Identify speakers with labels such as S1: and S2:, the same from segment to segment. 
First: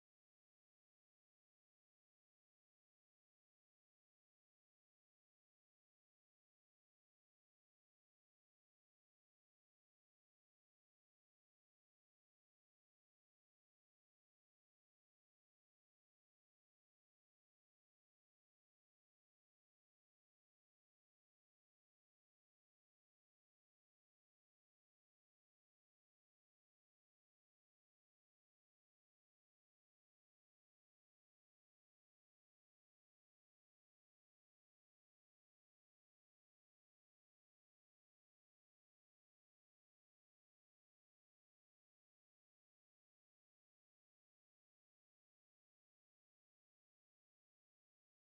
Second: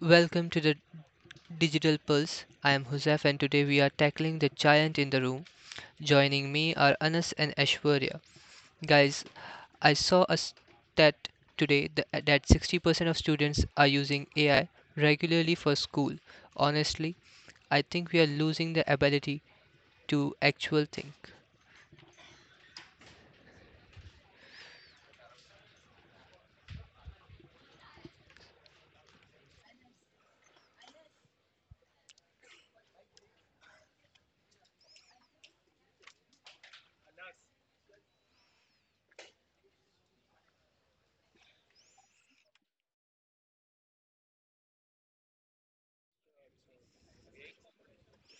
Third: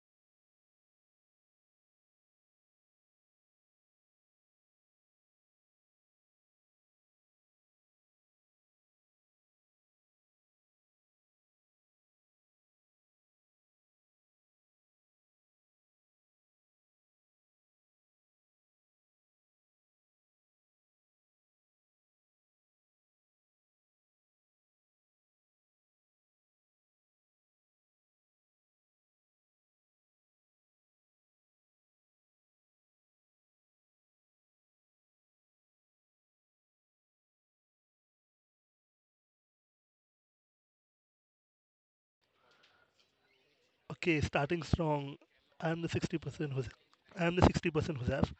S1: Welcome to the Digital Pulse. I am Husef and today we are tackling the giant in the room. Joining me are Anas and Ashwarya. Guys, I saw a stat today that 60% of students are using AI regularly for school. Honestly, I think we are losing the ability to actual think.
S2: Okay, starting strong. I'm the 60% who's I'm the 60% have.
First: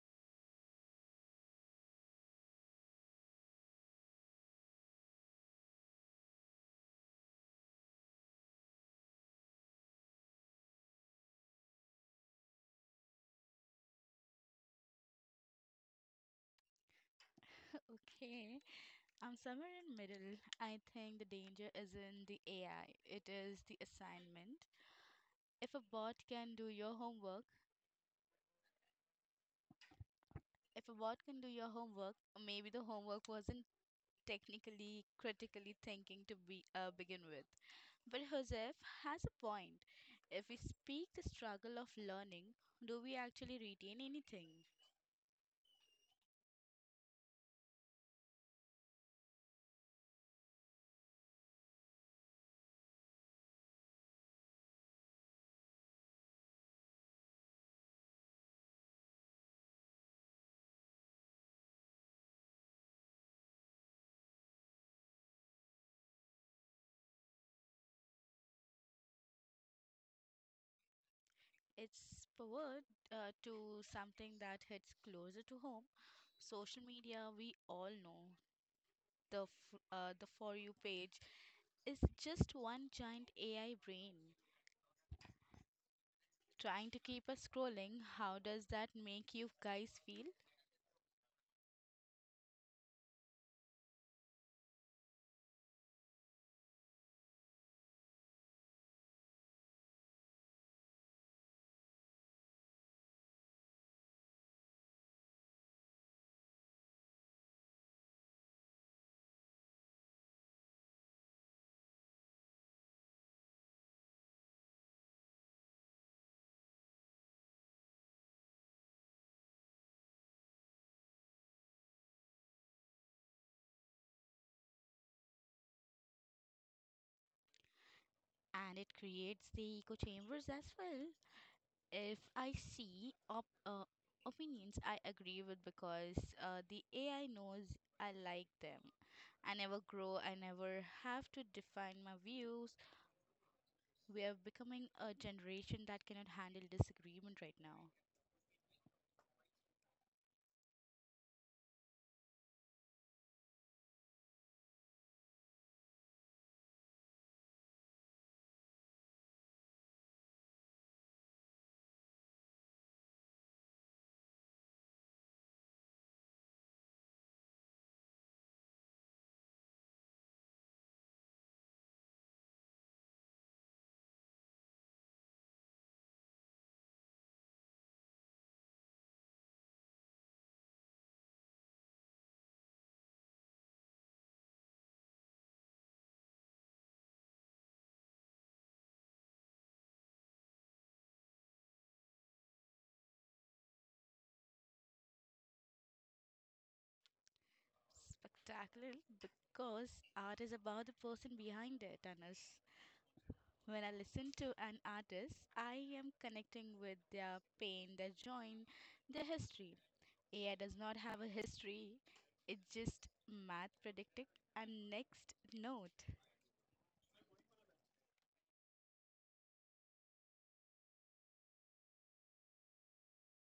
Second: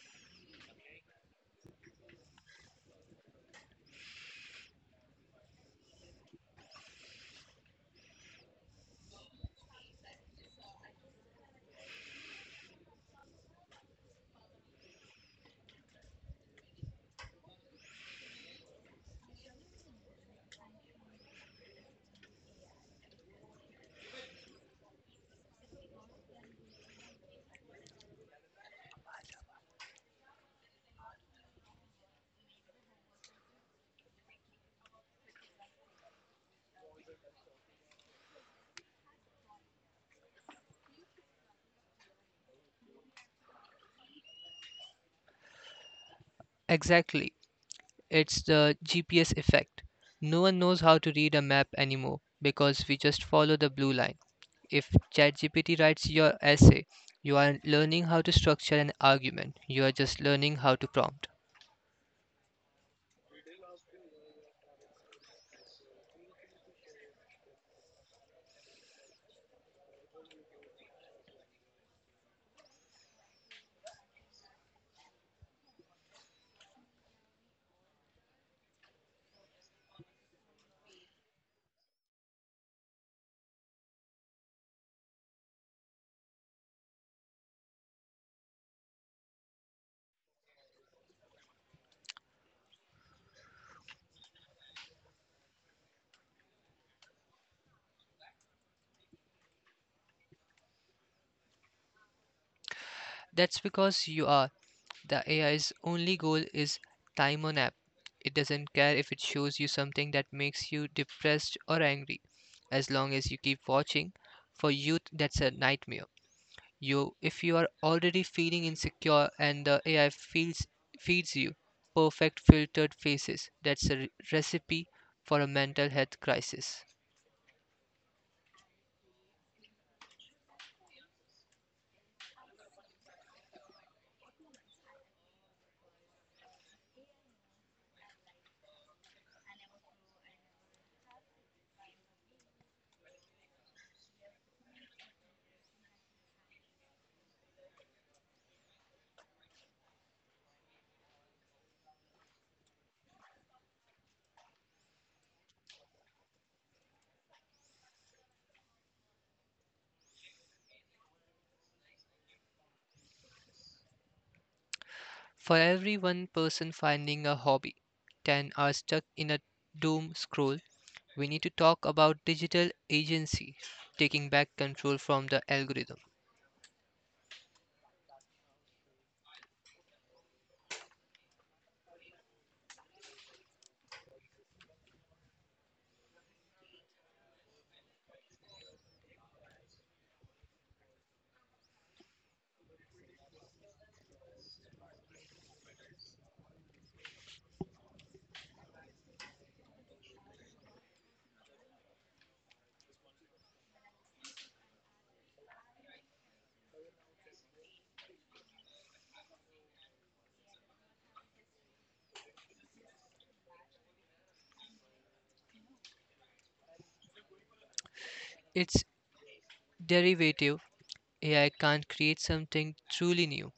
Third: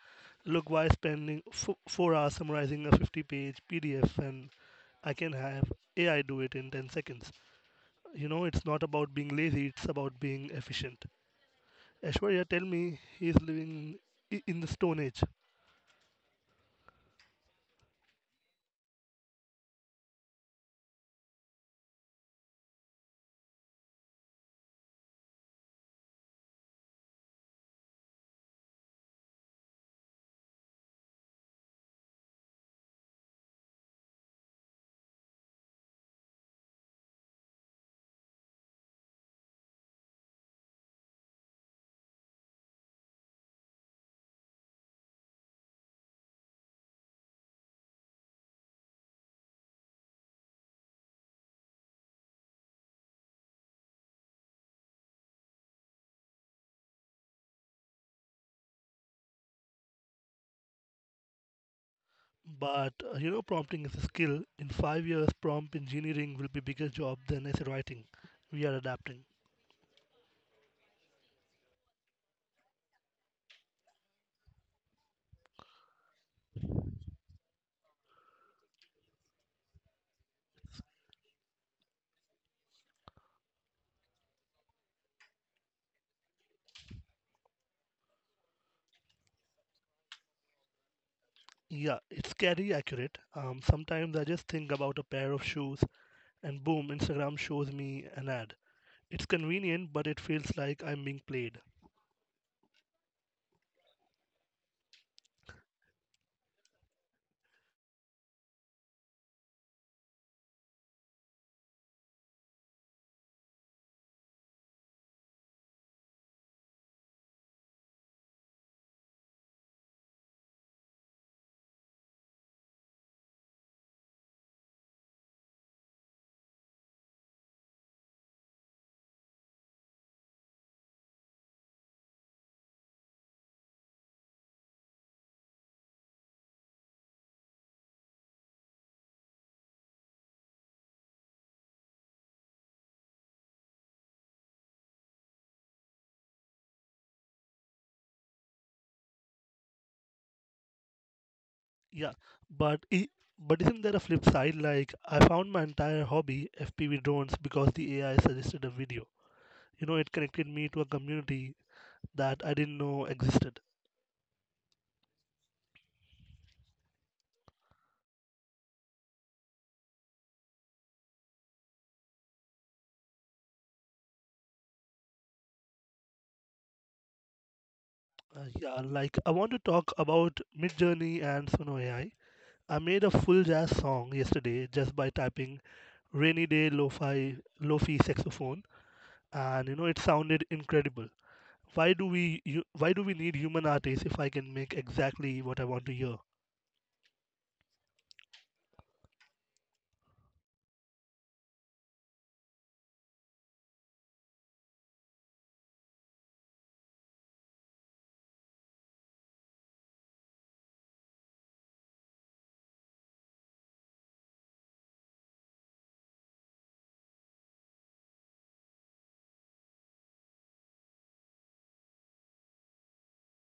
S2: Look, why spending 4 hours summarizing a 50-page PDF and I can have AI do it in 10 seconds. You know, it's not about being lazy, it's about being efficient. Ashwarya tell me he's living in the Stone Age.
S3: Okay, I'm somewhere in middle. I think the danger is in the AI. It is the assignment. If a bot can do your homework, if a bot can do your homework, maybe the homework wasn't technically critically thinking to be begin with. But Joseph has a point. If we speak the struggle of learning, do we actually retain anything?
S1: Exactly. It's the GPS effect. No one knows how to read a map anymore because we just follow the blue line. If ChatGPT writes your essay, you are learning how to structure an argument. You are just learning how to prompt.
S2: But, prompting is a skill. In 5 years, prompt engineering will be bigger job than essay writing. We are adapting.
S3: It's pivot to something that hits closer to home. Social media, we all know, the for you page is just one giant AI brain trying to keep us scrolling. How does that make you guys feel?
S2: Yeah, it's scary accurate. Sometimes I just think about a pair of shoes, and boom, Instagram shows me an ad. It's convenient, but it feels like I'm being played.
S1: That's because you are, the AI's only goal is time on app. It doesn't care if it shows you something that makes you depressed or angry. As long as you keep watching, for youth that's a nightmare. You if you are already feeling insecure and the AI feels feeds you perfect filtered faces, that's a recipe for a mental health crisis.
S3: And it creates the echo chambers as well. If I see opinions I agree with because the AI knows I like them. I never have to define my views. We are becoming a generation that cannot handle disagreement right now.
S2: Yeah, but i- but isn't there a flip side? Like I found my entire hobby FPV drones because the AI suggested a video. You know, it connected me to a community that I didn't know existed.
S1: For every one person finding a hobby, 10 are stuck in a doom scroll. We need to talk about digital agency, taking back control from the algorithm.
S2: Yeah, like I want to talk about Midjourney and Sono AI. I made a full jazz song yesterday just by typing rainy day lo-fi saxophone, and it sounded incredible. Why do we need human artists if I can make exactly what I want to hear?
S3: Spectacular, because art is about the person behind it and us. When I listen to an artist, I am connecting with their pain, their joy, their history. AI does not have a history, it's just math predicting and next note.
S1: It's derivative. AI can't create something truly new,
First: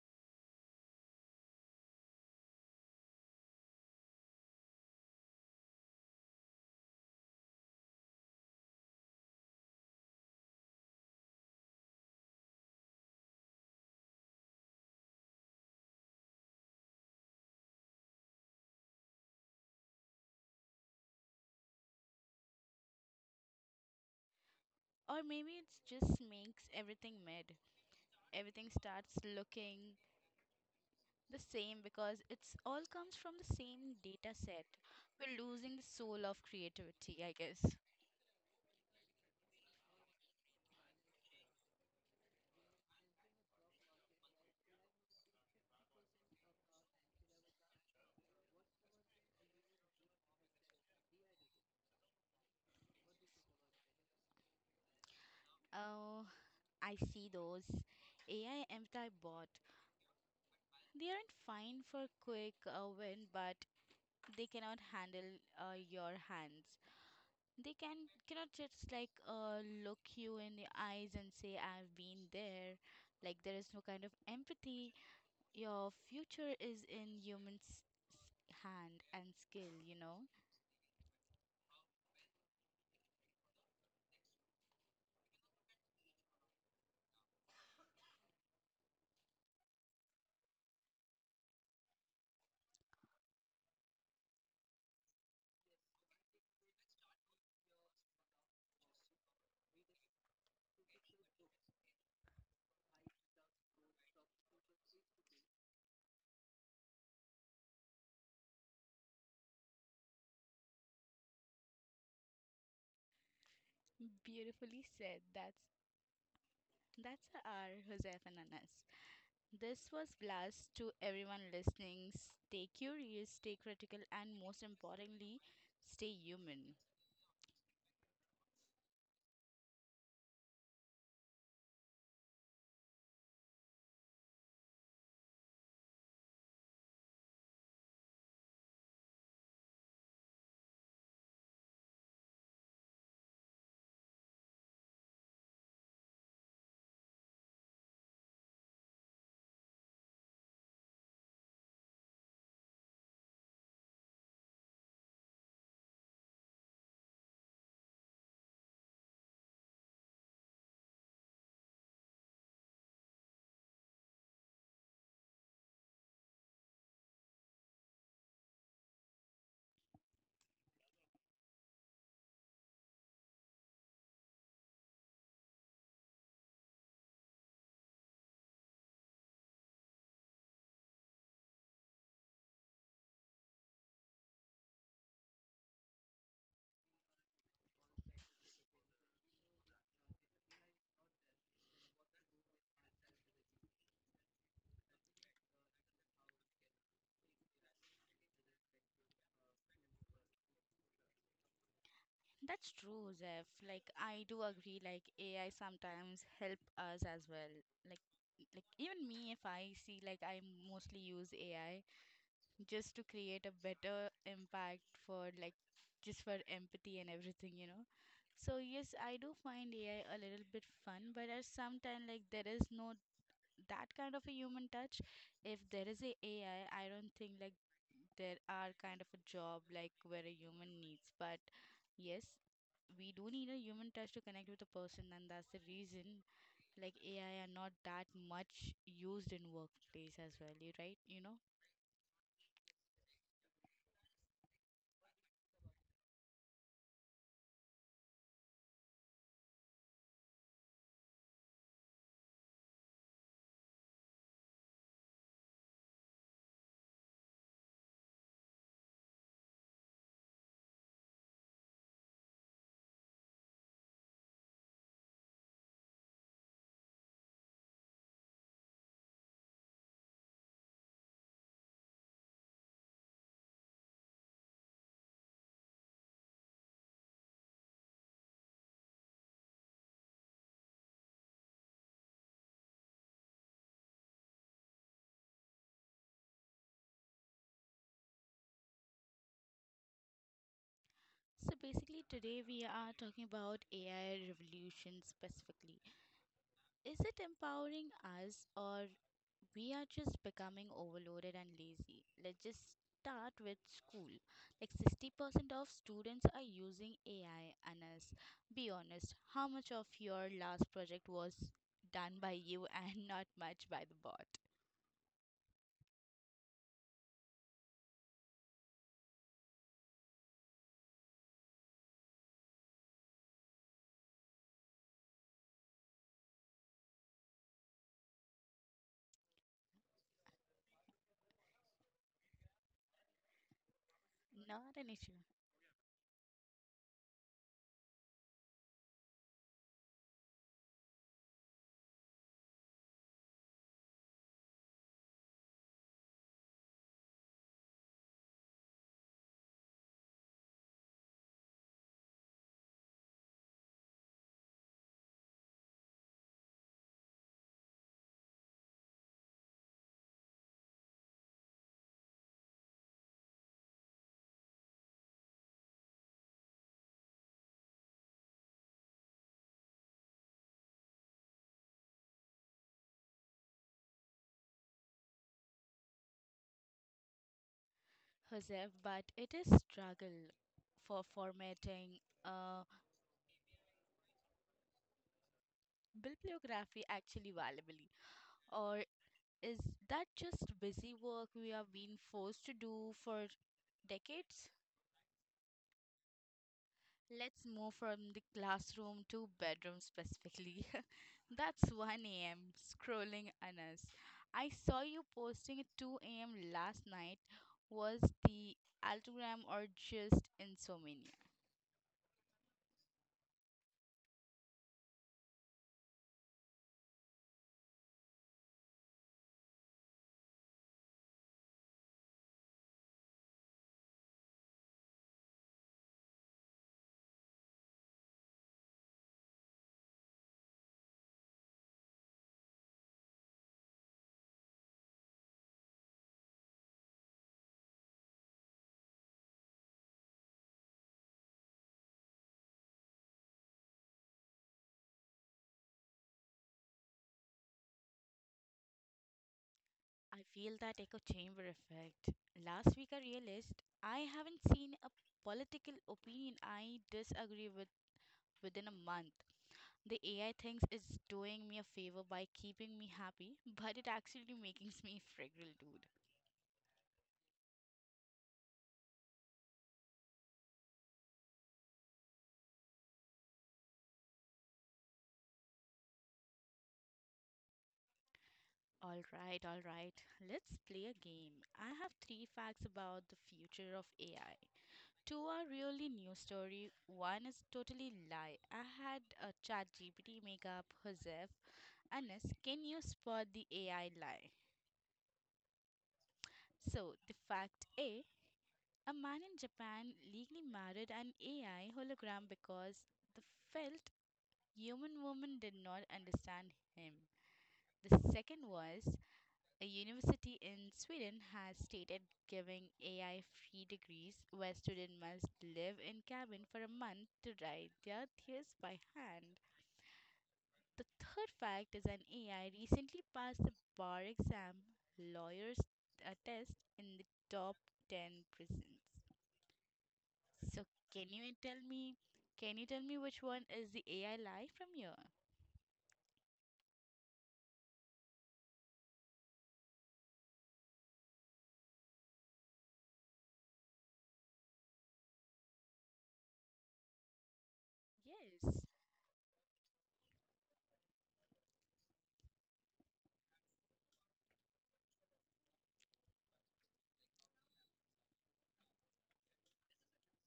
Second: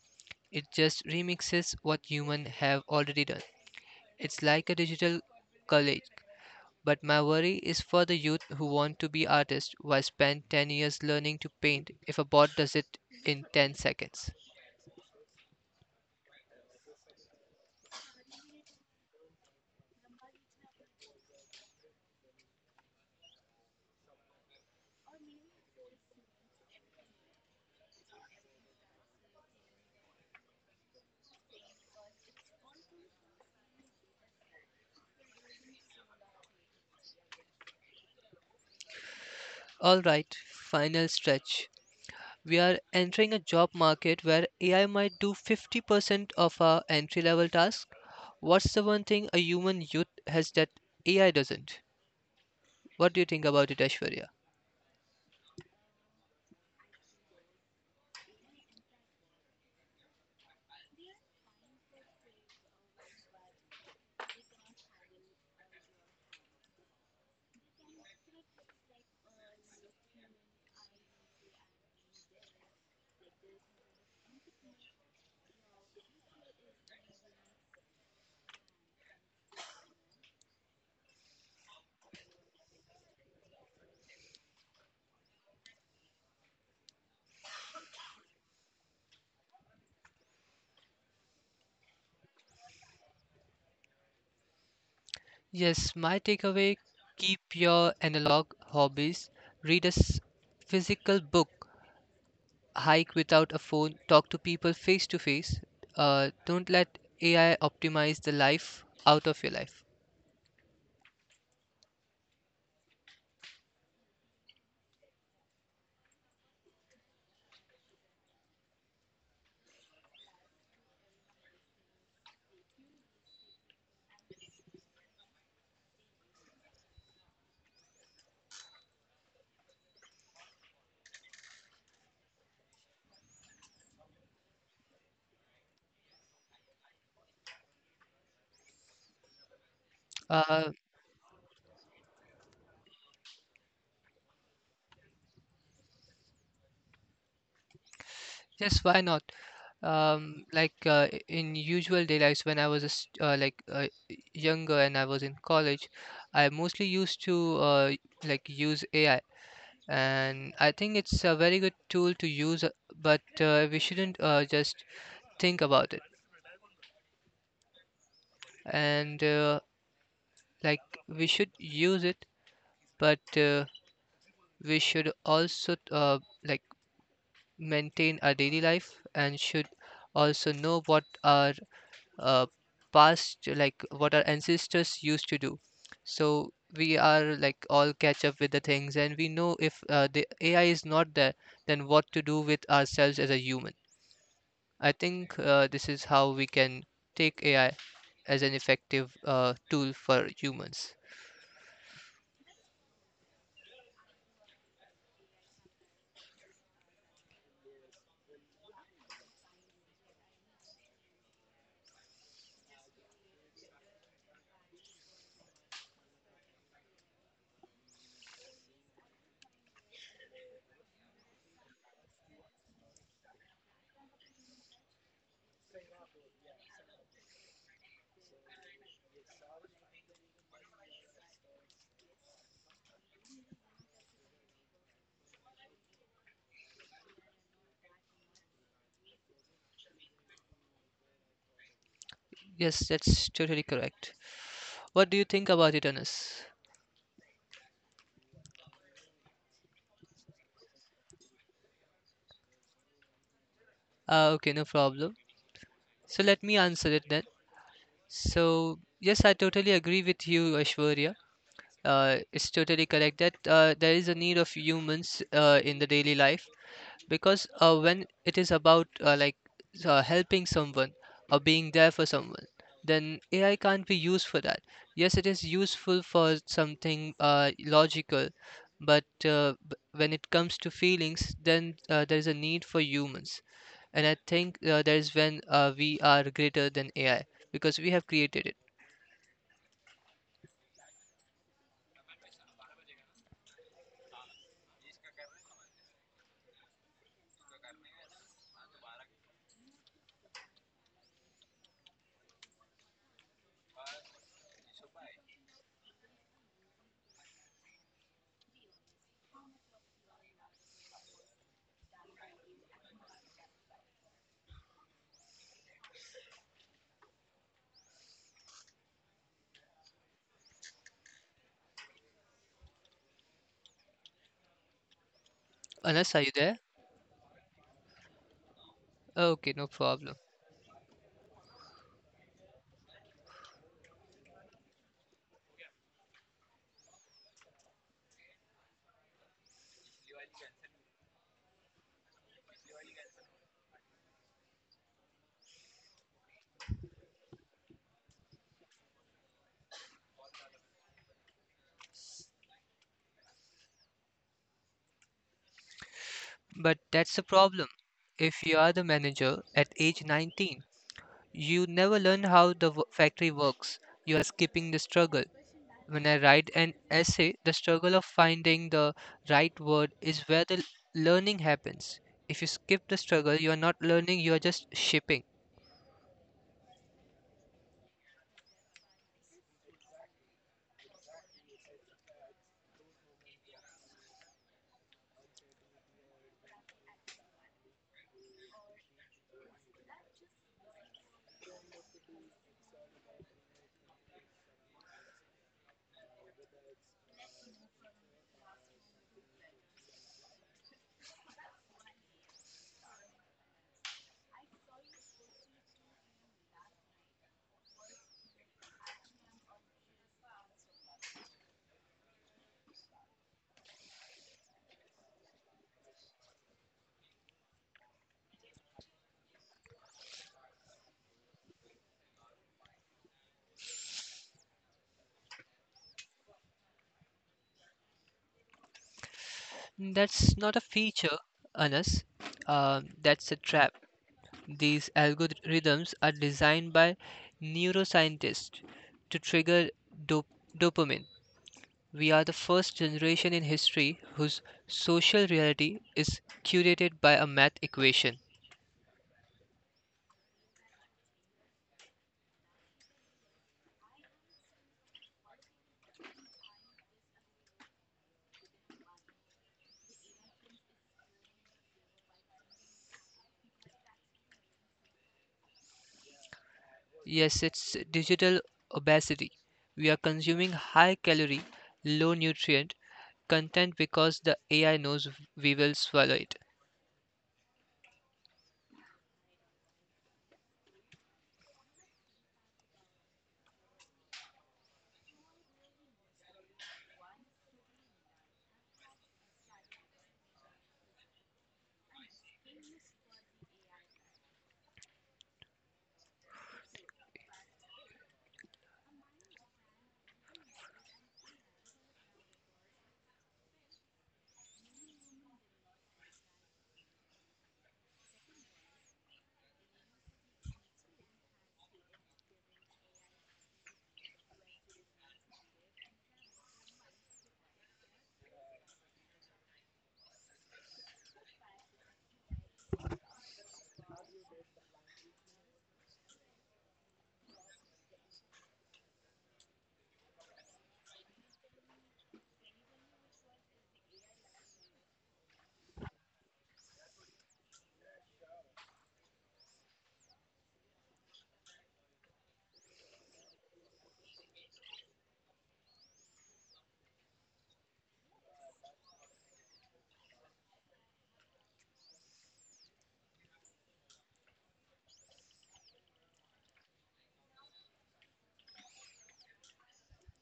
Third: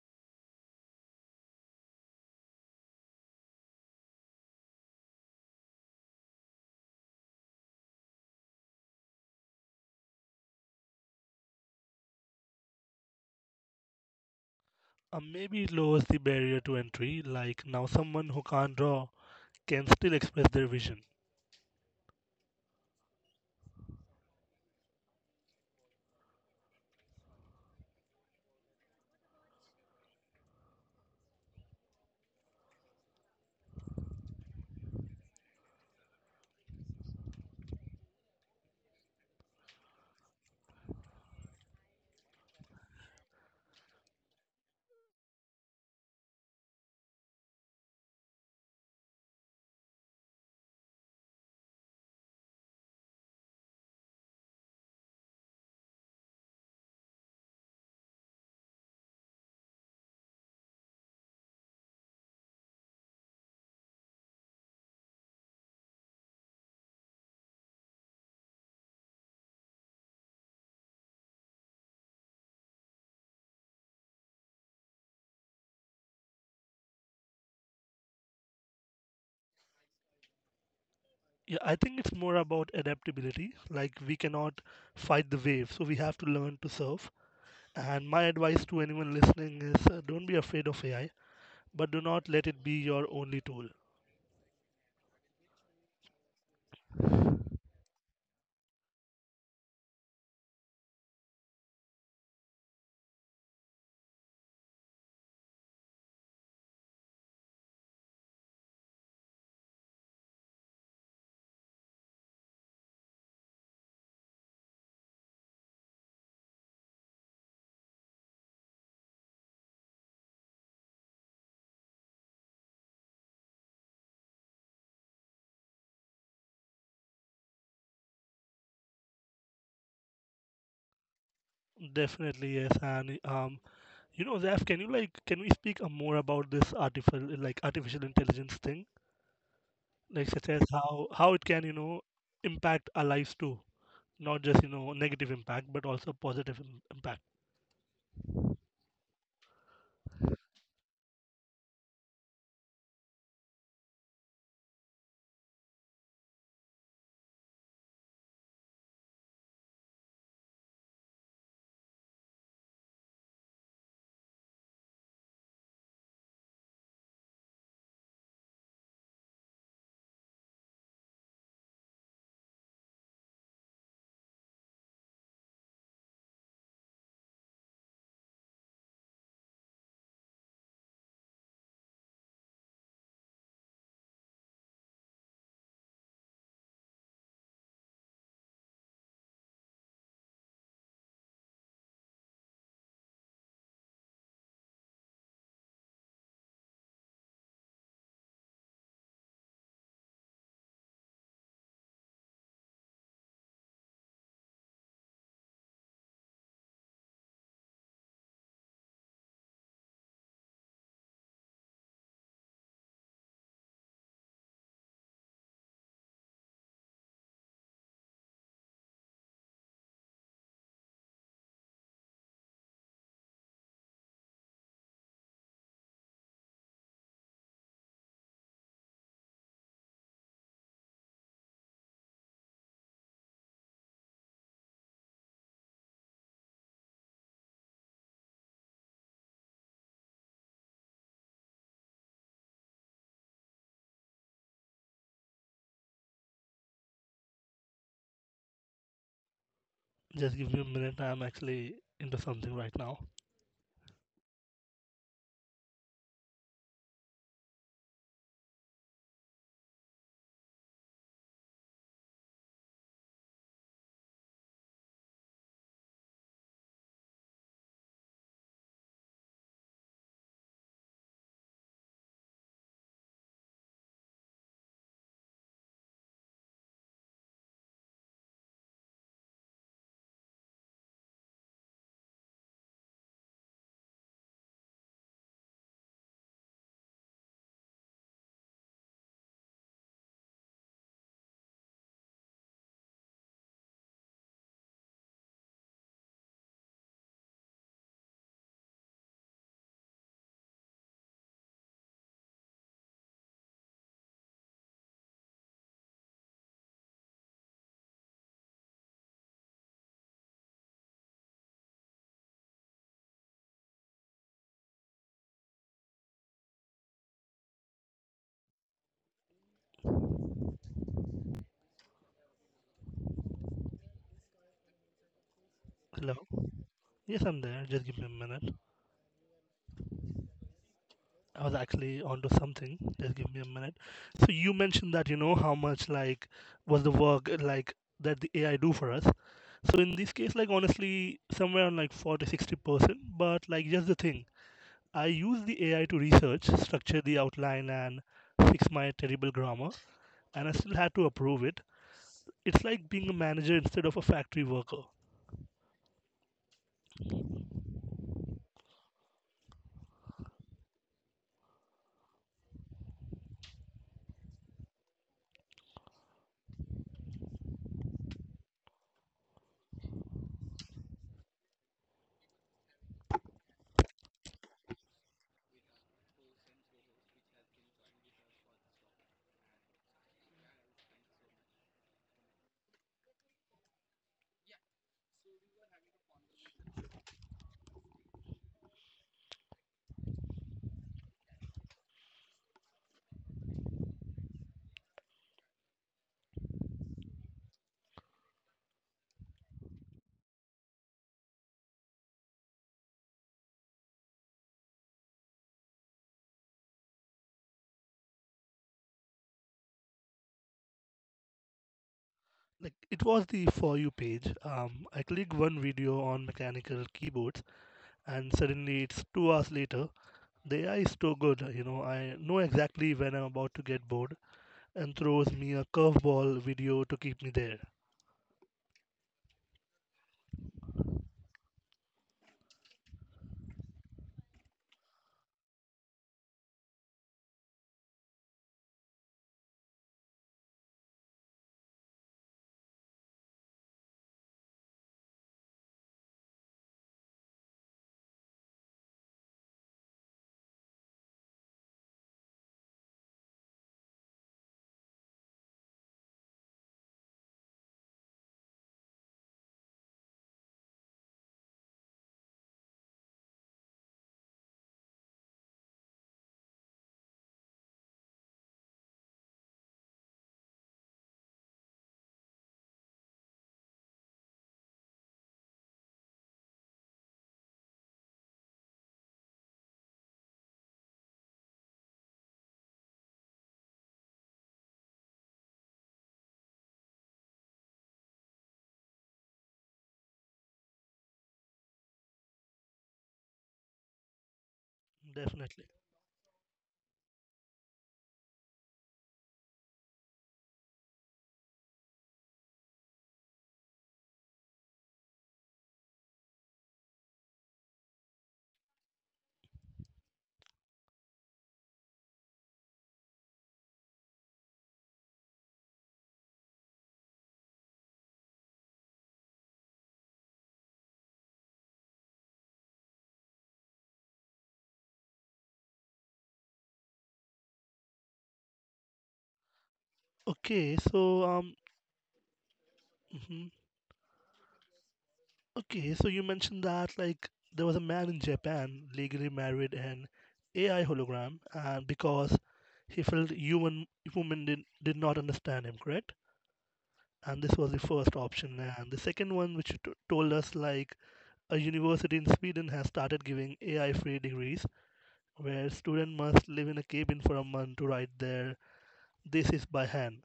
S1: it just remixes what humans have already done. It's like a digital college. But my worry is for the youth who want to be artists. Why spend 10 years learning to paint if a bot does it in 10 seconds?
S2: Maybe it lowers the barrier to entry, like now someone who can't draw can still express their vision.
S3: Or maybe it just makes everything mid. Everything starts looking the same because it's all comes from the same data set. We're losing the soul of creativity, I guess.
S1: All right, final stretch. We are entering a job market where AI might do 50% of our entry level tasks. What's the one thing a human youth has that AI doesn't? What do you think about it, Ashwarya?
S3: Oh, I see those AI MTI bot. They aren't fine for quick win, but they cannot handle your hands. They can cannot just look you in the eyes and say, "I've been there." Like there is no kind of empathy. Your future is in humans' hand and skill. You know,
S2: Yeah, I think it's more about adaptability. Like we cannot fight the wave, so we have to learn to surf. And my advice to anyone listening is don't be afraid of AI, but do not let it be your only tool.
S1: Yes, my takeaway, keep your analog hobbies, read a physical book, hike without a phone, talk to people face to face. Don't let AI optimize the life out of your life.
S3: beautifully said. That's our Josef and Anas. This was blast to everyone listening. Stay curious, stay critical, and most importantly, stay human.
S2: Definitely, yes. And you know, Zaf, can you like can we speak more about this artificial intelligence thing, like such as
S1: Uh,
S2: how it can impact our lives too, not just negative impact but also positive impact.
S1: yes, why not? Like in usual day lives, when I was a s like younger and I was in college, I mostly used to uh, use AI, and I think it's a very good tool to use, but we shouldn't just think about it, and like we should use it, but we should also maintain our daily life and should also know what our uh, past, like what our ancestors used to do, so we are like all catch up with the things, and we know if the AI is not there, then what to do with ourselves as a human. I think this is how we can take AI as an effective tool for humans.
S3: That's true, Joseph. Like I do agree. Like AI sometimes help us as well. Like like even me, if I see like I mostly use AI just to create a better impact for like just for empathy and everything, you know. So yes, I do find AI a little bit fun, but at some time like there is no that kind of a human touch. If there is a AI, I don't think like there are kind of a job like where a human needs, but yes, we do need a human touch to connect with a person. And that's the reason like AI are not that much used in workplace as well, you right, you know.
S1: Yes, that's totally correct. What do you think about it, Anas?
S2: Just give me a minute. I'm actually into something right now.
S1: Okay, no problem, so let me answer it then. So yes, I totally agree with you, Aishwarya. It's totally correct that there is a need of humans in the daily life, because when it is about helping someone or being there for someone, then AI can't be used for that. Yes, it is useful for something logical, but when it comes to feelings, then there is a need for humans. And I think there is when we are greater than AI, because we have created it.
S3: So basically today we are talking about AI revolution specifically. Is it empowering us or we are just becoming overloaded and lazy? Let's just start with school. Like 60% of students are using AI and us. Be honest, how much of your last project was done by you and not much by the bot?
S2: Hello.
S1: Unless, are you there?
S2: Yes, I'm there. Just give me a minute.
S1: Okay, no problem.
S2: I was actually onto something. Just give me a minute. So you
S3: Not an
S2: mentioned that you
S3: issue,
S2: know how much like was the work, like, that the AI do for us. So in this case, like honestly, somewhere on like 40-60%. But like just the thing, I use the AI to research, structure the outline, and fix my terrible grammar, and I still had to approve it. It's like being a manager instead of a factory worker.
S1: But that's the problem. If you are the manager at age 19, you never learn how the factory works. You are skipping the struggle. When I write an essay, the struggle of finding the right word is where the learning happens. If you skip the struggle, you are not learning, you are just shipping.
S3: Joseph, but it is struggle for formatting a bibliography actually valuably, or is that just busy work we have been forced to do for decades? Let's move from the classroom to bedroom specifically. That's 1 a.m. scrolling on us. I saw you posting at 2 a.m. last night. Was the altogram or just insomnia?
S2: Like it was the for you page. I click one video on mechanical keyboards, and suddenly it's 2 hours later. The AI is too good, you know. I know exactly when I'm about to get bored and throws me a curveball video to keep me there.
S1: That's not a feature, Anas. That's a trap. These algorithms are designed by neuroscientists to trigger dop- dopamine. We are the first generation in history whose social reality is curated by a math equation.
S3: I feel that echo chamber effect. Last week I realized I haven't seen a political opinion I disagree with within a month. The AI thinks it's doing me a favor by keeping me happy, but it actually makes me fragile, dude.
S1: Yes, it's digital obesity. We are consuming high calorie, low nutrient content because the AI knows we will swallow it.
S3: All right, all right. Let's play a game. I have three facts about the future of AI. Two are really new story. One is totally lie. I had a chat GPT make up Joseph. Anas, can you spot the AI lie?
S2: Definitely.
S3: So, the fact A, a man in Japan legally married an AI hologram because the felt Human woman did not understand him. The second was a university in Sweden has stated giving AI free degrees where students must live in cabin for a month to write their thesis by hand. The third fact is an AI recently passed the bar exam lawyers test in the top 10 prisons. So
S2: Okay,
S3: can
S2: so
S3: you tell me can you tell me which one
S2: mhm.
S3: is the AI lie from here?
S2: Okay, so you mentioned that like there was a man in Japan legally married an AI hologram, and because he felt human women did not understand him, correct? And this was the first
S3: Yes.
S2: option. And the second one, which you told us, like a university in Sweden has started giving AI free degrees where students must live in a cabin for a month to write their thesis by hand.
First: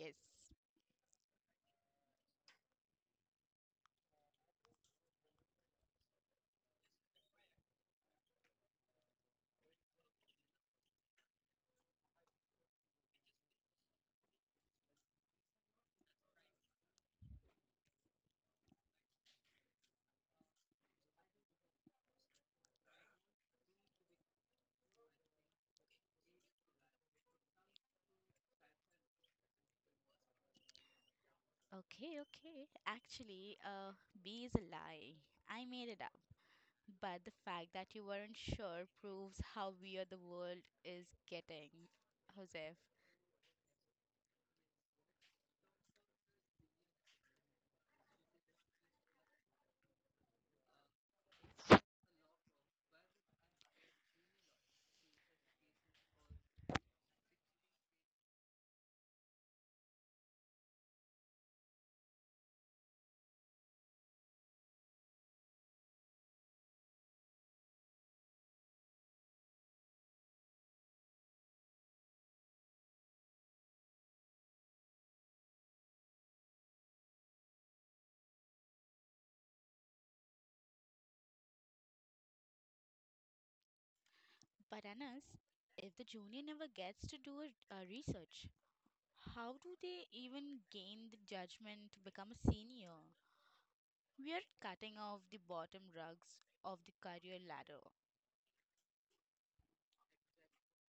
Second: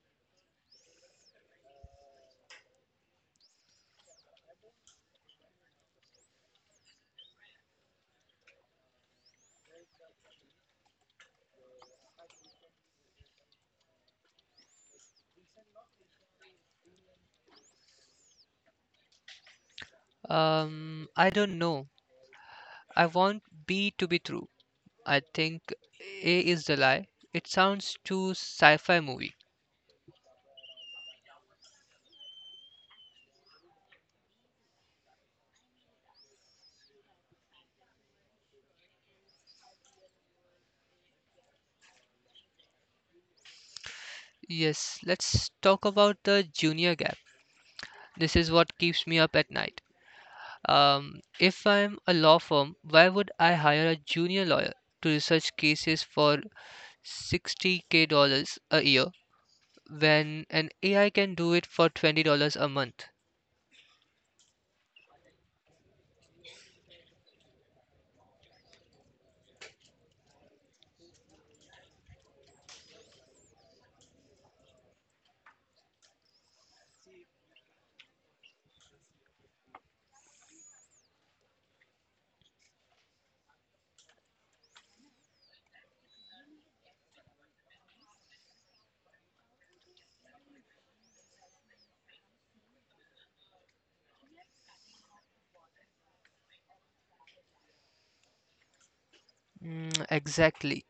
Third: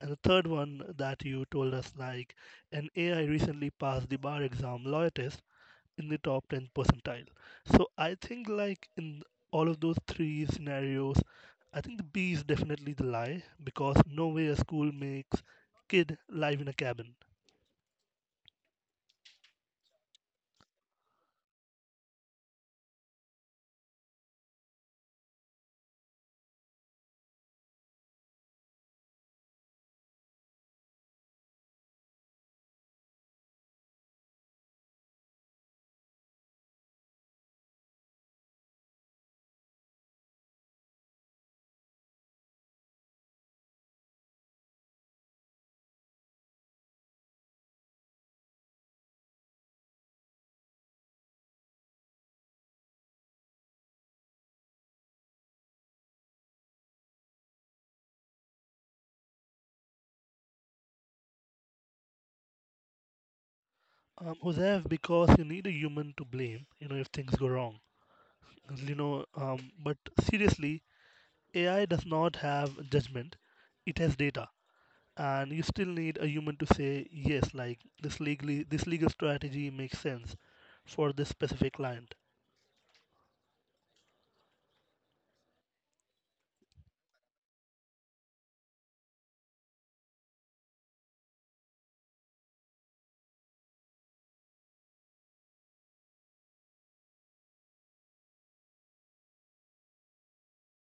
S2: And the third one that you told us, like an AI recently passed the bar exam lawyer test in the top 10 percentile. So I think like in all of those three scenarios, I think the B is definitely the lie, because no way a school makes kid live in a cabin.
S1: I don't know. I want B to be true. I think A is the lie. It sounds too sci fi movie.
S3: Okay, okay. Actually, B is a lie. I made it up. But the fact that you weren't sure proves how weird the world is getting, Joseph.
S1: Yes, let's talk about the junior gap. This is what keeps me up at night. If I'm a law firm, why would I hire a junior lawyer to research cases for 60K dollars a year when an AI can do it for $20 a month?
S2: Josef, because you need a human to blame, you know, if things go wrong. But seriously, AI does not have judgment, it has data. And you still need a human to say yes, like this legal strategy makes sense for this specific client.
S3: But Anas, if the junior never gets to do a research, how do they even gain the judgment to become a senior? We are cutting off the bottom rungs of the career ladder.
S1: Mm, exactly.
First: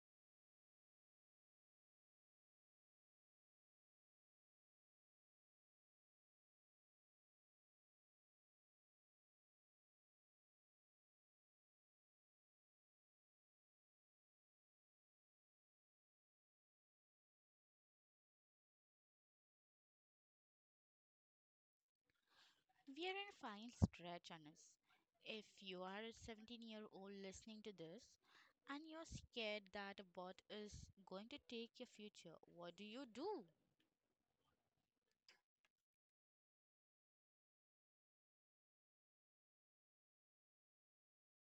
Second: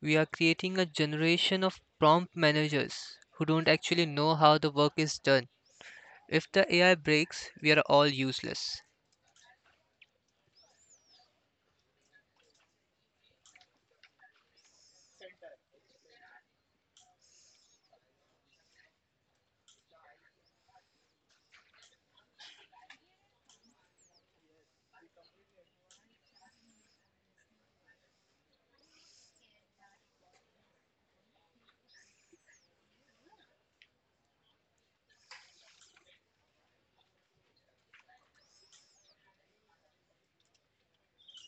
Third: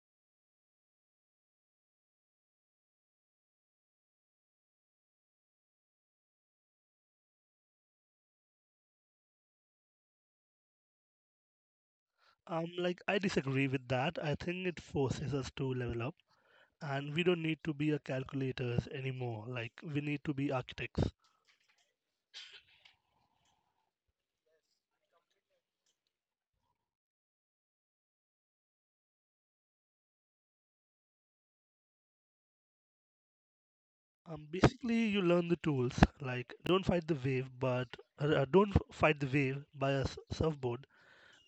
S1: We are creating a generation of prompt managers who don't actually know how the work is done. If the AI breaks, we are all useless.
S2: Like I disagree with that. I think it forces us to level up and we don't need to be a calculators anymore. Like we need to be architects.
S3: We are in a fine stretch on us. If you are a 17-year-old listening to this and you're scared that a bot is going to take your future, what do you do?
S2: Basically you learn the tools, like don't fight the wave but don't fight the wave by a surfboard.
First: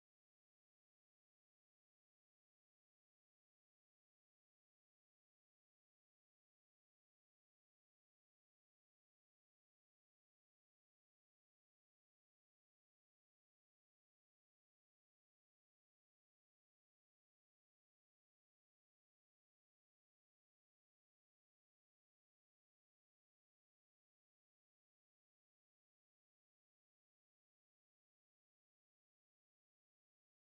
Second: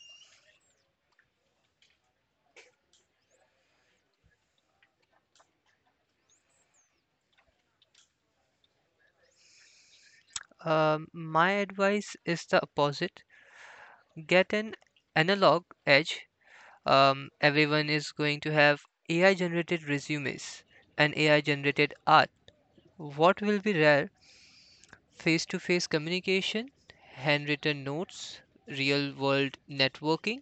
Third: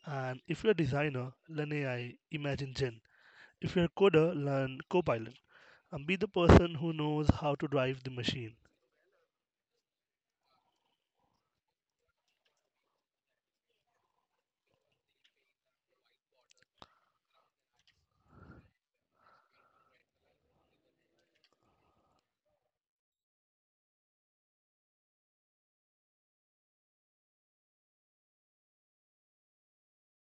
S2: And if you're a designer, learn AI, imagine Gen. If you're a coder, learn Copilot and be the person who knows how to drive the machine.
S1: My advice is the opposite. Get an analog edge. Um, everyone is going to have AI generated resumes and AI generated art. What will be rare? Face to face communication, handwritten notes, real world networking.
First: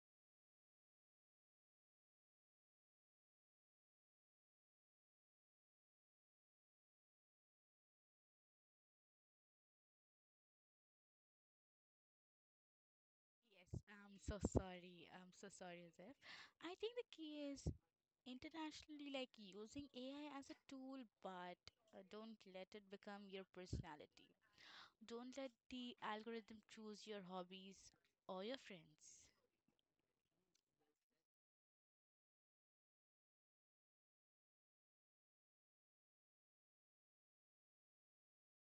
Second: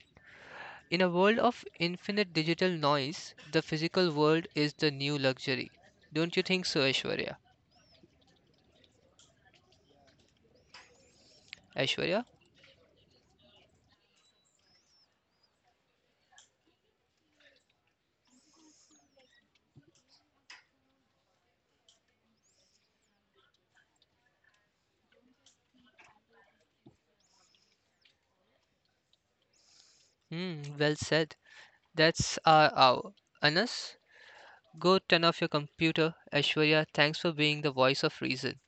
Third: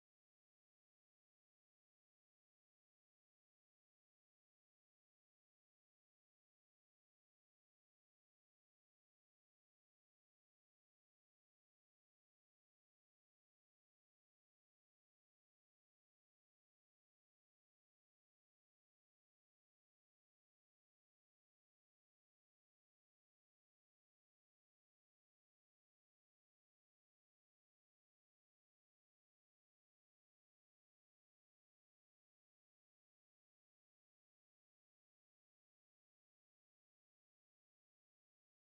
S1: In a world of infinite digital noise, the physical world is the new luxury. Don't you think so, Aishwarya? Aishwarya?
S3: Yes, I'm so sorry. I'm so sorry, Azif. I think the key is internationally like using AI as a tool, but don't let it become your personality. Don't let the algorithm choose your hobbies or your friends.
S1: Hmm, well said. That's our hour. Anas, go turn off your computer. Aishwarya, thanks for being the voice of reason.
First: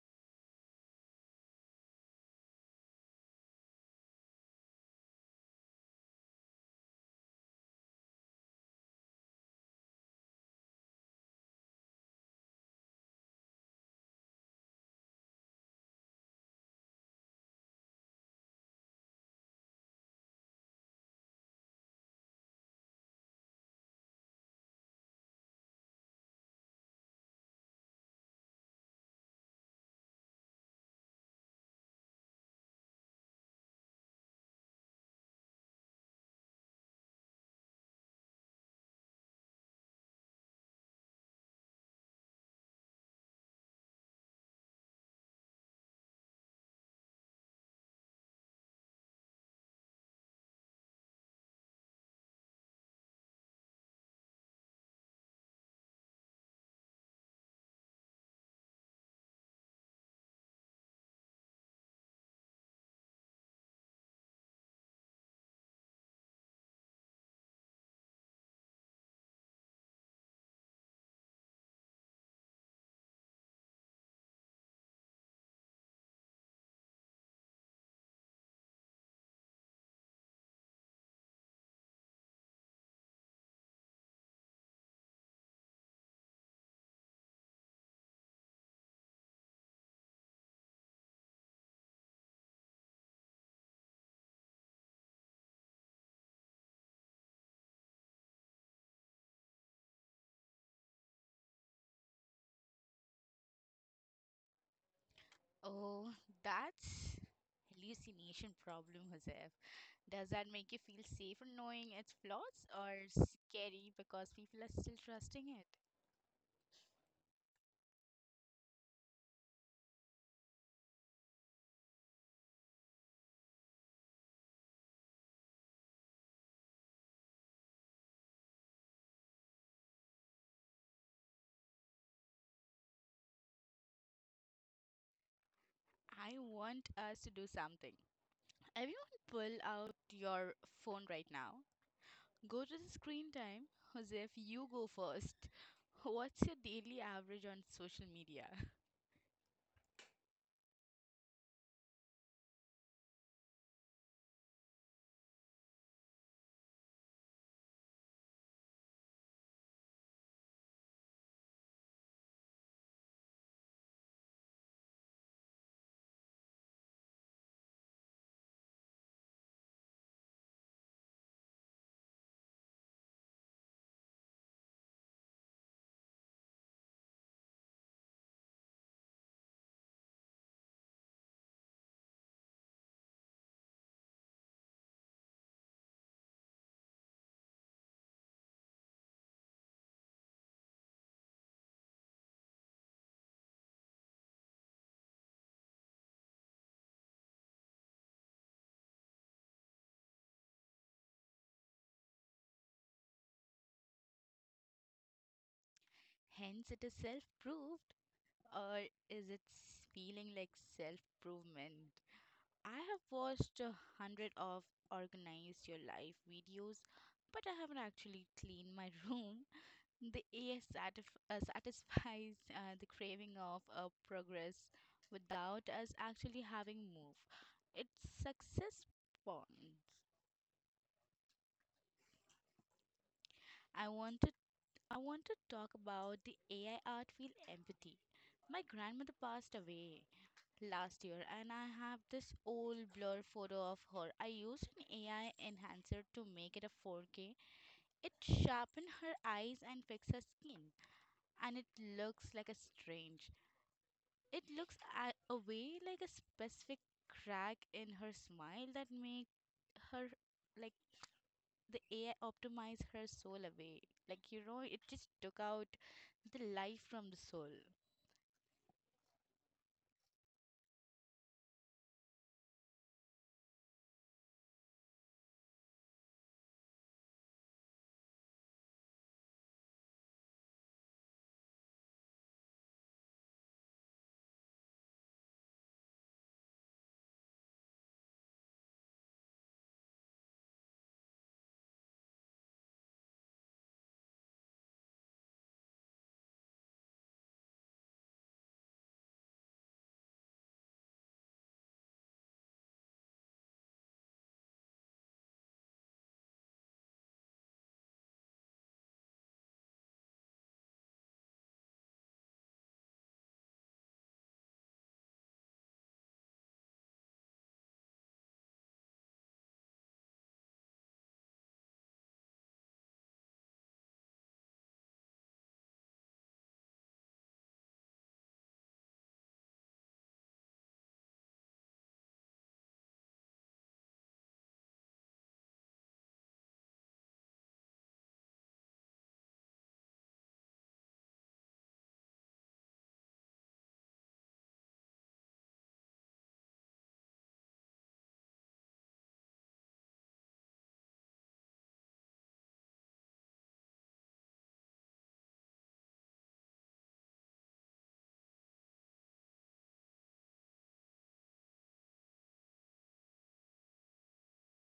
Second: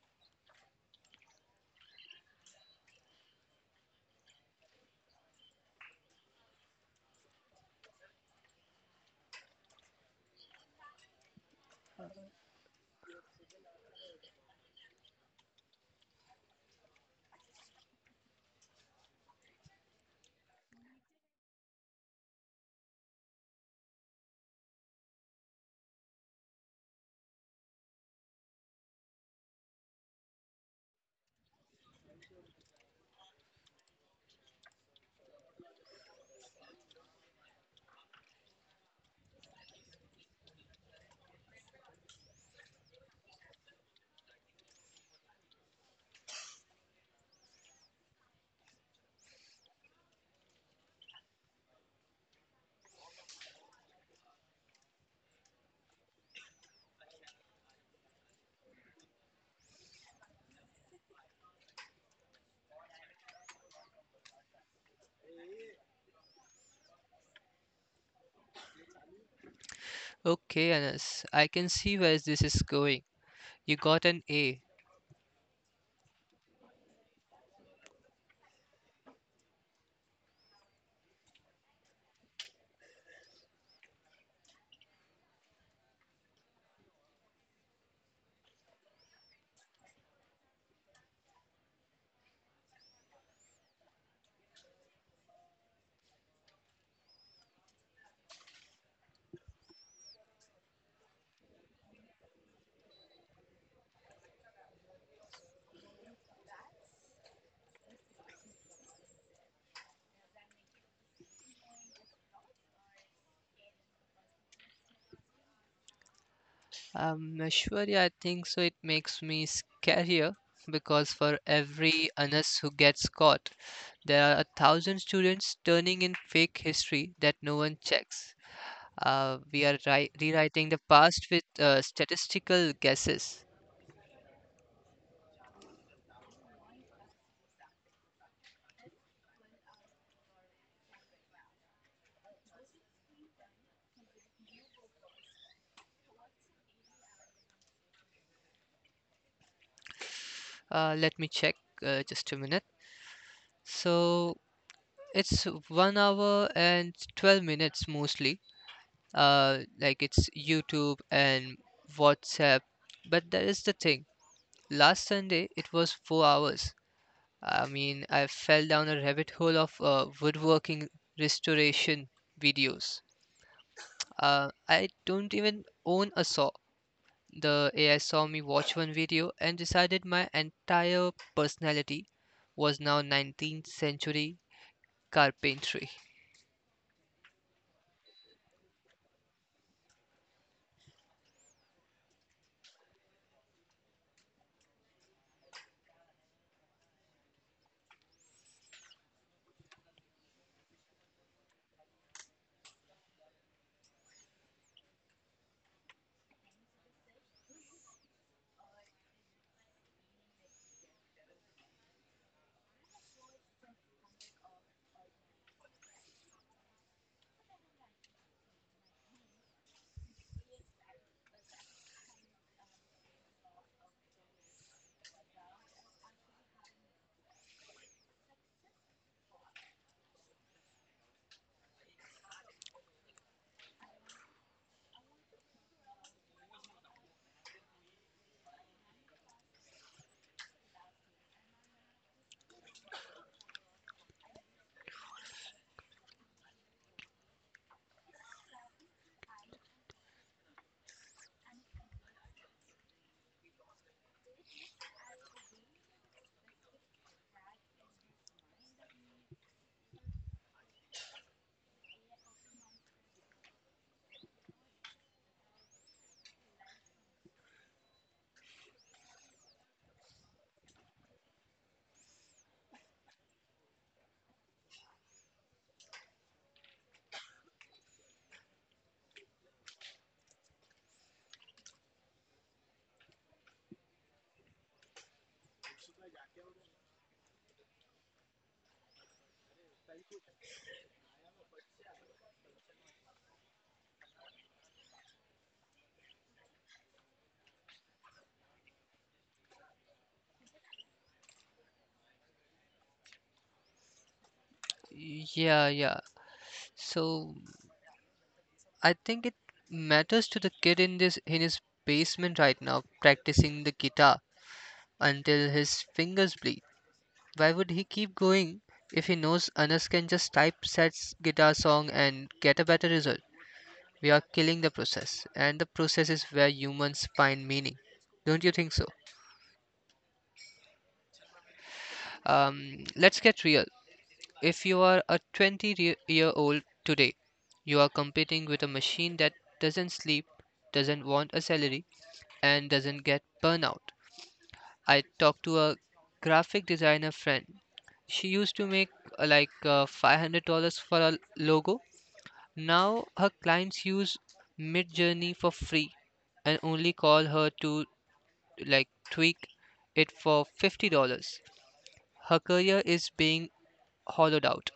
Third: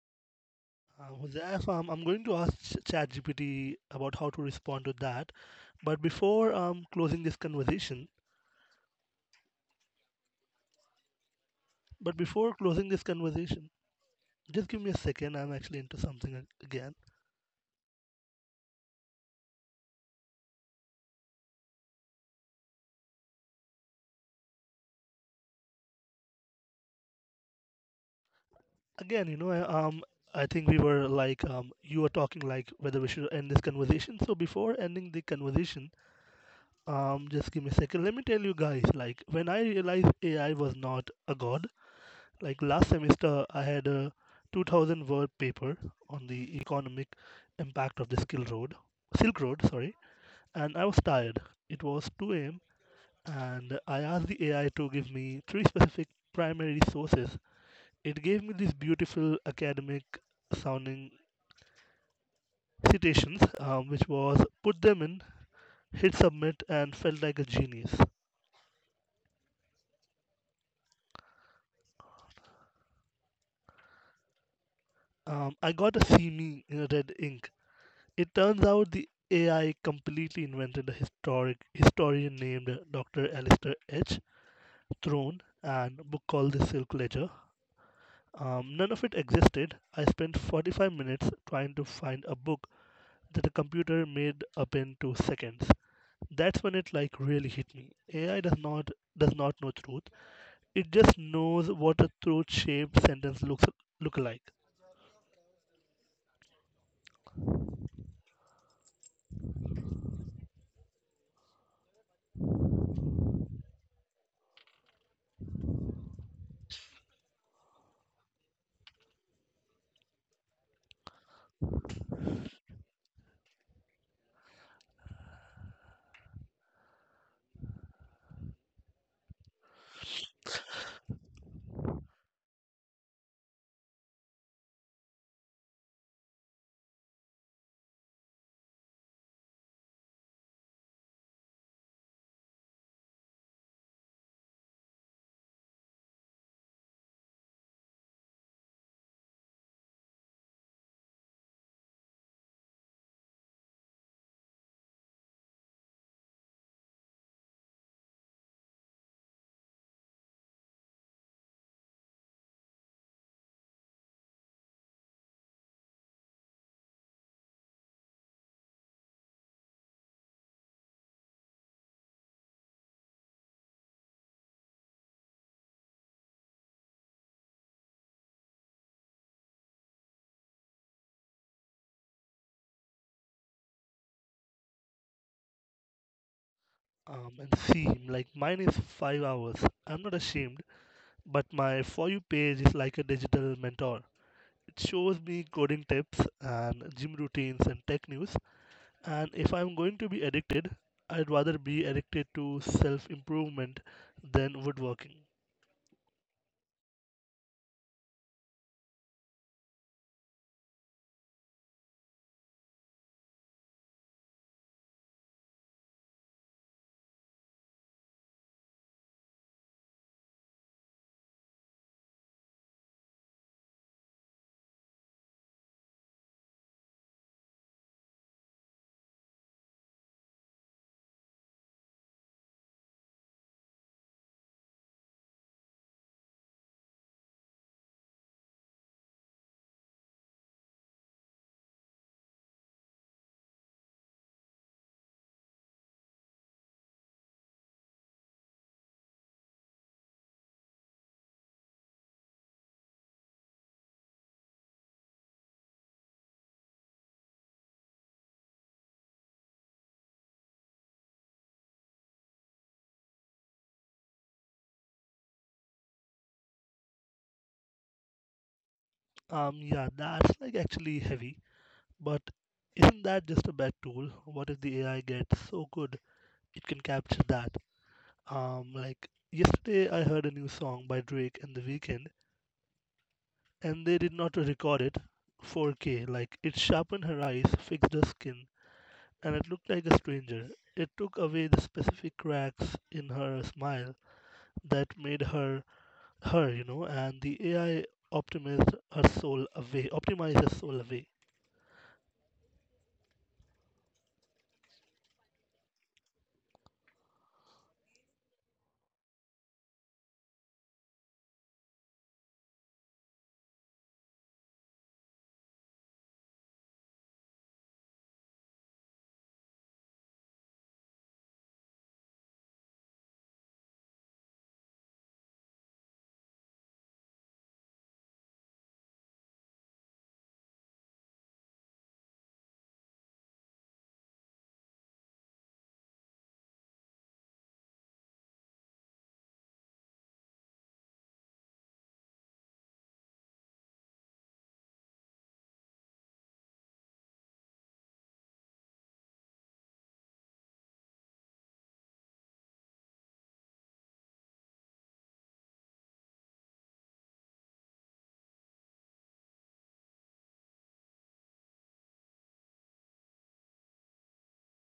S2: Jose, so I'm going to ask ChatGPT about how to respond to that. But before um, closing this conversation, but before closing this conversation, just give me a second. I'm actually into something again. Again, I think we were like, you were talking like whether we should end this conversation. So before ending the conversation, just give me a second. Let me tell you guys, like when I realized AI was not a god, like last semester I had a 2,000 word paper on the economic impact of the skill road silk road. Sorry. And I was tired. It was 2 a.m., and I asked the AI to give me three specific primary sources. It gave me these beautiful academic sounding citations, which was, put them in, hit submit, and felt like a genius.
S1: Okay, Anas, I can see where this is going. You got an A.
S2: I got a see me in red ink. It turns out the AI completely invented a historic historian named Dr. Alistair H. Throne and a book called The Silk Ledger. None of it existed. I spent 45 minutes trying to find a book that a computer made up in 2 seconds. That's when it like really hit me. AI does not know truth. It just knows what a truth shaped sentence look like.
S3: Oh, that's hallucination problem, Joseph. Does that make you feel safer knowing its flaws or scary because people are still trusting it?
S1: Ashwarya, I think so. It makes me scarier because for every Anas who gets caught, there are a thousand students turning in fake history that no one checks. We are rewriting the past with statistical guesses.
S3: I want us to do something. Everyone pull out your phone right now. Go to the screen time. Joseph, you go first. What's your daily average on social media?
S1: Let me check, just a minute. So it's 1 hour and 12 minutes mostly. Like it's YouTube and WhatsApp. But that is the thing. Last Sunday, it was 4 hours. I mean, I fell down a rabbit hole of woodworking restoration videos. I don't even own a saw. The AI saw me watch one video and decided my entire personality was now 19th century carpentry.
S2: And see, like mine is 5 hours. I'm not ashamed, but my For You page is like a digital mentor. It shows me coding tips and gym routines and tech news. And if I'm going to be addicted, I'd rather be addicted to self improvement than woodworking.
S3: Hence, it is self-proved, or is it feeling like self-provement? I have watched a hundred of organized your life videos, but I haven't actually cleaned my room. The AI satisfies the craving of progress without us actually having moved. It's success bonds. I wanted I want to talk about the AI art field empathy. My grandmother passed away, last year, and I have this old blur photo of her. I used an AI enhancer to make it a 4K. It sharpened her eyes and fixed her skin and it looks like a strange. It looks a way like a specific crack in her smile that make her like the AI optimize her soul away. Like you know, it just took out the life from the soul.
S2: Yeah, that's like actually heavy, but isn't that just a bad tool? What if the AI gets so good it can capture that? Like yesterday, I heard a new song by Drake and The Weeknd, and they did not record it 4K. Like it sharpened her eyes, fixed her skin, and it looked like a stranger. It took away the specific cracks in her smile that made her, and the AI optimized her soul away, optimized her soul away.
S1: Yeah, yeah. So I think it matters to the kid in his basement right now practicing the guitar until his fingers bleed. Why would he keep going if he knows Anas can just type set guitar song and get a better result? We are killing the process, and the process is where humans find meaning. Don't you think so? Let's get real. If you are a 20 year old today, you are competing with a machine that doesn't sleep, doesn't want a salary, and doesn't get burnout. I talked to a graphic designer friend. She used to make $500 for a logo. Now her clients use Midjourney for free and only call her to like tweak it for $50. Her career is being hollowed out.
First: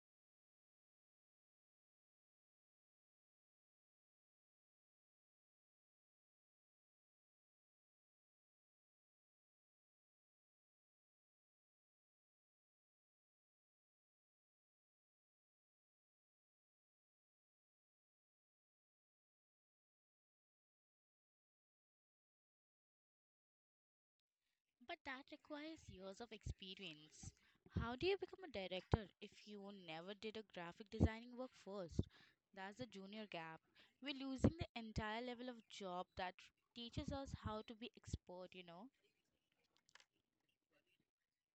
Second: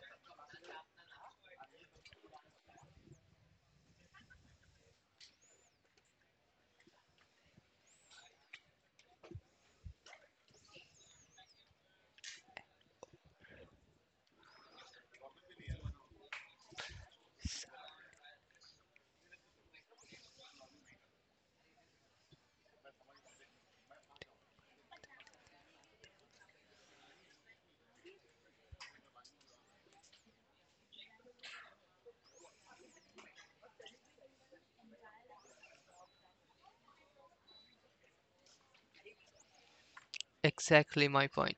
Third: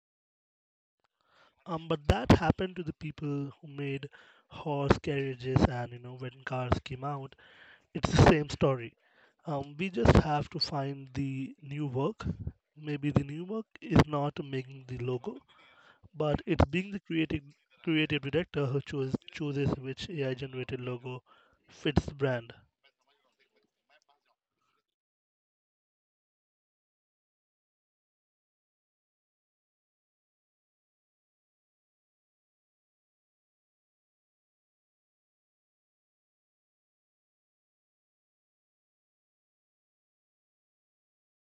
S2: But that happened to the people who made horse carriages, and you know, when cars came out. It's the same story. We just have to find the new work. Maybe the new work is not making the logo, but it's being the creative director who chooses which AI generated logo fits the brand.
S3: But that requires years of experience. How do you become a director if you never did a graphic designing work first? That's the junior gap. We're losing the entire level of job that teaches us how to be expert, you know?
S1: Exactly my point.